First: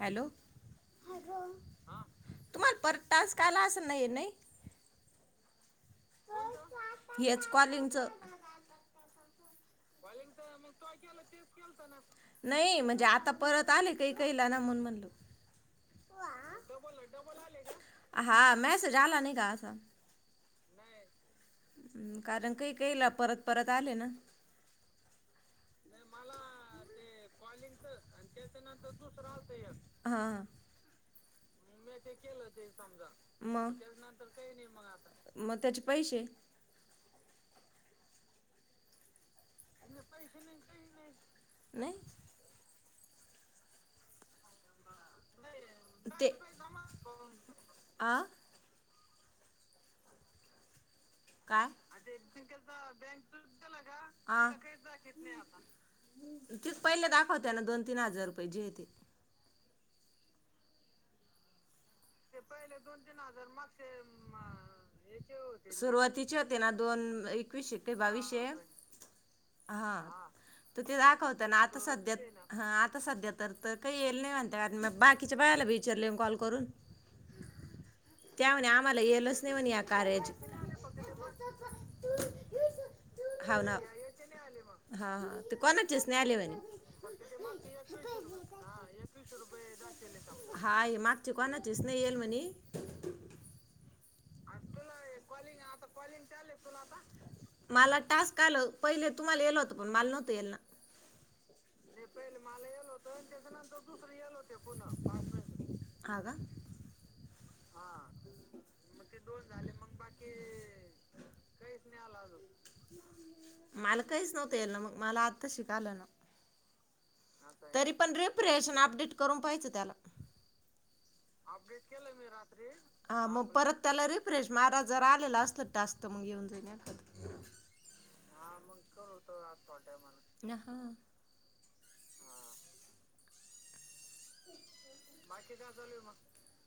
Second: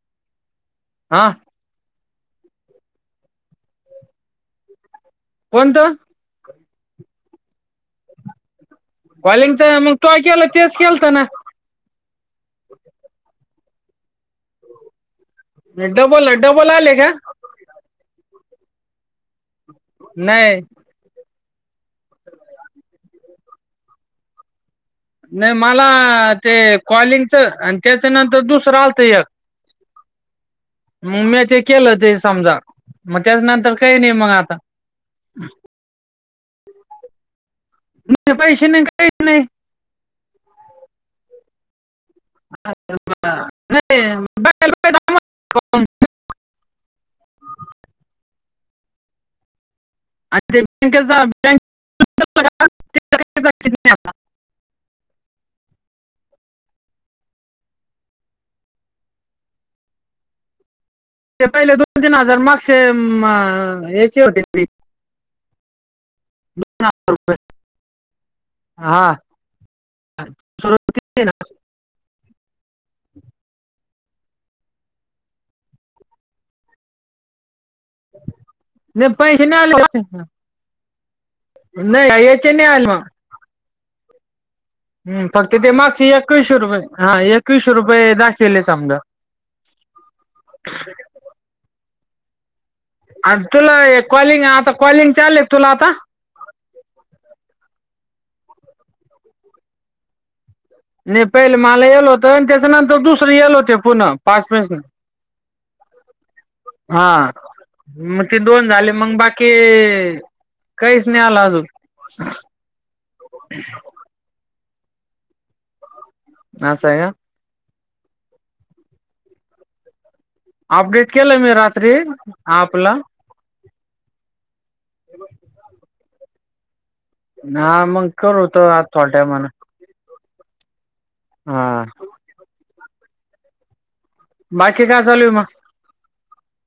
Hello हा तुम्हाला परत टास्क आला असंल नय नय कोणतं? हेच कॉलिंगचं कॉलिंग नही म्हणजे आता परत आले कही कहीला ना म्हणून म्हणलो डबल, डबल आले का? [unintelligible] नाही अम् कारण कही कहीला परत परत आले ना नळ मला ते कॉलिंगचं आणि त्याच्या नंतर दुसरं आलतं एक हां मग मी ते केलं म्या ते केल समजा ते समजा त्याच्यानंतर मग त्या काही नाही नंतर मग काय आता नाही आता मग त्याचे पैसे [unintelligible] पैसे नाय काय [unintelligible] पैसे नाही काही नाही नाही [inaudible] आम्हाला ते आ आत चल का [unintelligible] ते काही जातीत नाही आता. आ [unintelligible] पहिले दाखवतोय ना दोन-तीन हजार रुपंय जेे आहे ते? ते पहिलंच हो तू तीन हजार माग शेम अं हेचे होते ते सुरवाती [unintelligible] ‌ दोन इकवीशे ते बावीशे, हा हां तर ते दाखवतं ना आता सध्यात हां आता सध्या तर तर काही येल नाही म्हणत्यात मग बाकीच्या बायाला मी विचारले कॉल करून त्या म्हणे आम्हाला लई येलच पैन्शन नाही नाय म्हणे या आली कार्याची [inaudible] नय याचे नाय आले मग हाव ना हा हम्म, हा फक्त ते कोणाचेच मागचे नाही आले एकवीसशे रुपये हा एकवीसशे रुपये दाखवले समजा [unintelligible] हा हे मागचे कोणाचे स्नेयल मणी आर तुला एक कॉलिंग, आता कॉलिंग चाल्लेत तुला आता? हॅलो पहिले तुम्हाला येल होतं पण मला नव्हंत येल ना नाही पहिले मला येत होत आणि त्याच्यानंतर दुसरल येल होत पुन पाच हा का हा मग ते दोन झाले मंग बाकी काहीच नाही आला अजून होतय ना मग मला आत्ताशी कळाल ना! ह सया तरी पण रिपरेश अन् अपडेट करून पाहियचं त्याला अपडेट केलं मी रात्री आपला अपला रिफ्रेश मारा जरा आलेलं असतं टास्क तुम्हा घेऊन जा नाही खात? हा मग करू तो आज च्योट्या मना ना ह हा बाकी काय चालू आहे मग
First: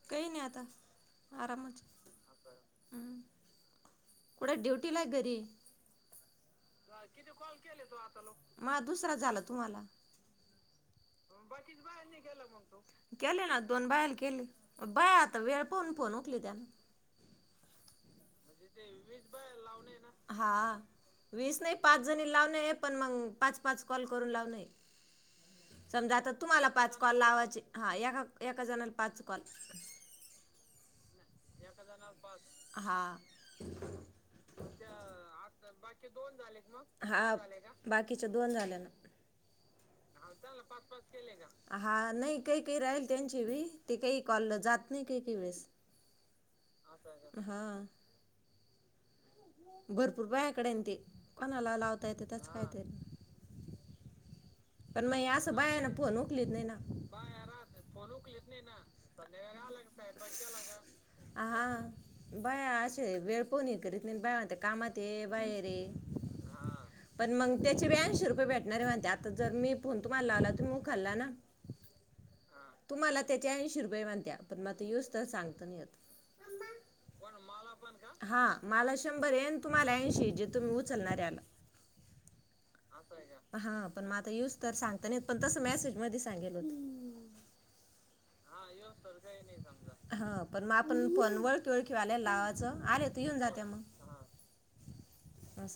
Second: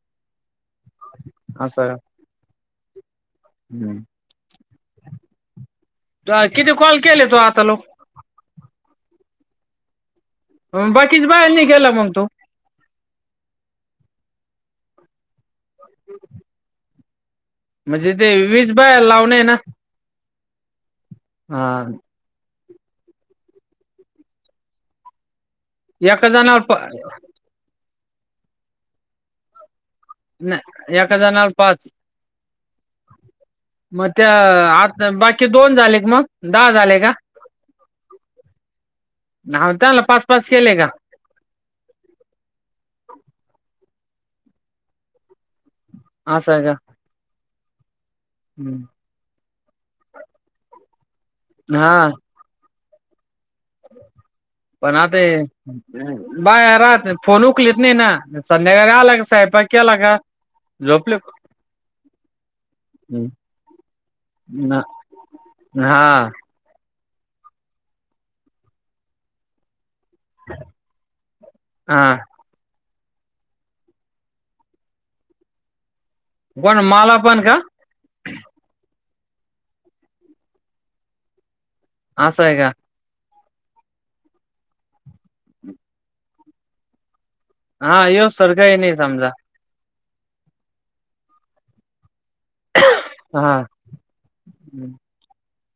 काही नाही आता आराम असं आहे. हम्म ड्युटीला घरी तू किती कॉल केले तो आता लोक माजा दुसरा झाला तुम्हाला बाकीच बाहेर नाही गेला मग तू केले दोन बायल केली बा आता वेळ कोण फोन उचलित्या. म्हणजे ते वीस बाया लावणे आहे ना. हा वीस हा नाही पाच जणी लाव नाहीए पण मग पाच पाच कॉल करून लावलय न समजा एका आता जणावर तुम्हाला पा पाच कॉल लावायचे. हा एका एका जणाला पाच कॉल. नाही एका जणाला पाच हा मग त्या आता बाकी दोन झाले का मग दहा झाले का हा बाकीच्या दोन झाल्या ना त्याला पाच, पाच केले का? काय काय राहील त्यांची बी ते काही कॉल जात नाही काही काही वेळेस अस हाय का? हा हम्म. भरपूर बायाकडे ते कोणाला हा लावता येत त्याच कायतरी? पण मग हे असं बाया ना फोन उखलीत नही बाया ना राहत फोन उकलीत नाही ना संध्याकाळी आला का स्वयंपाक केला का झोपले हा बाया असे वेळ फोन हे करीत नही बाया म्हणत्यां कामात ये बाहेर हे हा पण मंग त्याचे ब्याऐंशी रुपये भेटणारे म्हणत्यात त जर मीप फोन तुम्हाला लावला तुम्ही उखाळा ना हा तुम्हाला त्याचे ऐंशी रुपये म्हणत्या पण म आता येऊस तवर सांगता नाय येत कोण माला पण का शंभरये आणि तुम्हाला ऐंशीये जे तुम्ही उचलणाऱ्याला अस आहे का? हा पण मग आता यूस तर सांगता नाय येत पण तस मेसेजमध्ये सांगेल होत हा येवस्तुर काय नाय समजा हा पण म आपण फोन वळखी वळखीवाल्या त्याला लावाच आले तर येऊन हा जात्या मग हा अस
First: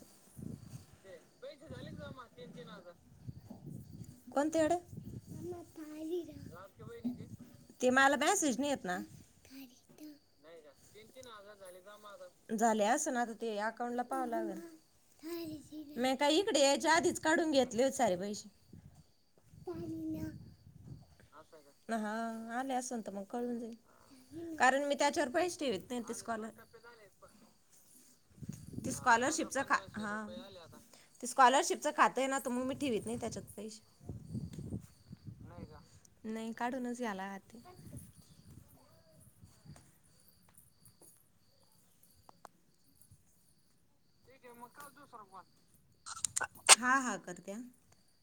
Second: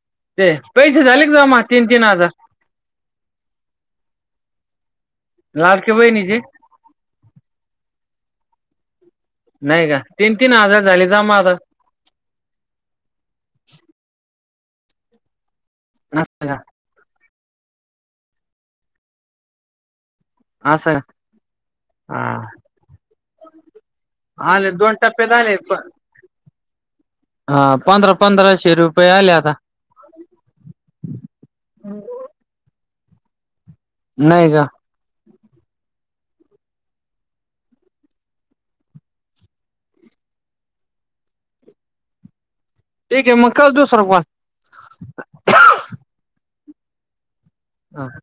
पैसे ते झाले का जमा पैसे तीन झाले तीन का जमा हजार तीन तीन हजार कोणते अड लाडक्या बहिणीचे? ते मला मॅसेज नाई येत ना हाय का, नाही हजार झाले तीन तीन जमा आता हजार झाले जमा आता झाले असन आता ते अकाउंटला पाहावं लागल. मे काय असं का इकडे यायच्या आधीच काढून घेत [inaudible] सारे पैसेे [inaudible] असं हा आले असन‌ तर मग कळून जाईल. आले कारण दोन मी त्याच्यावर टप्प्यात आले पैसे ठेवीत नाय ते [unintelligible] हा पंधरा पंधराशे ते रुपये आले आता स्कॉलरशिपच खा [unintelligible] हा ते स्कॉलरशिपच खात हाय ना ठीवित नाय त्याच्यात पैसे नाही का नही काढूनच घ्या लागत. ठीक हे मं कर तूच [unintelligible] हा हा करत्या आहा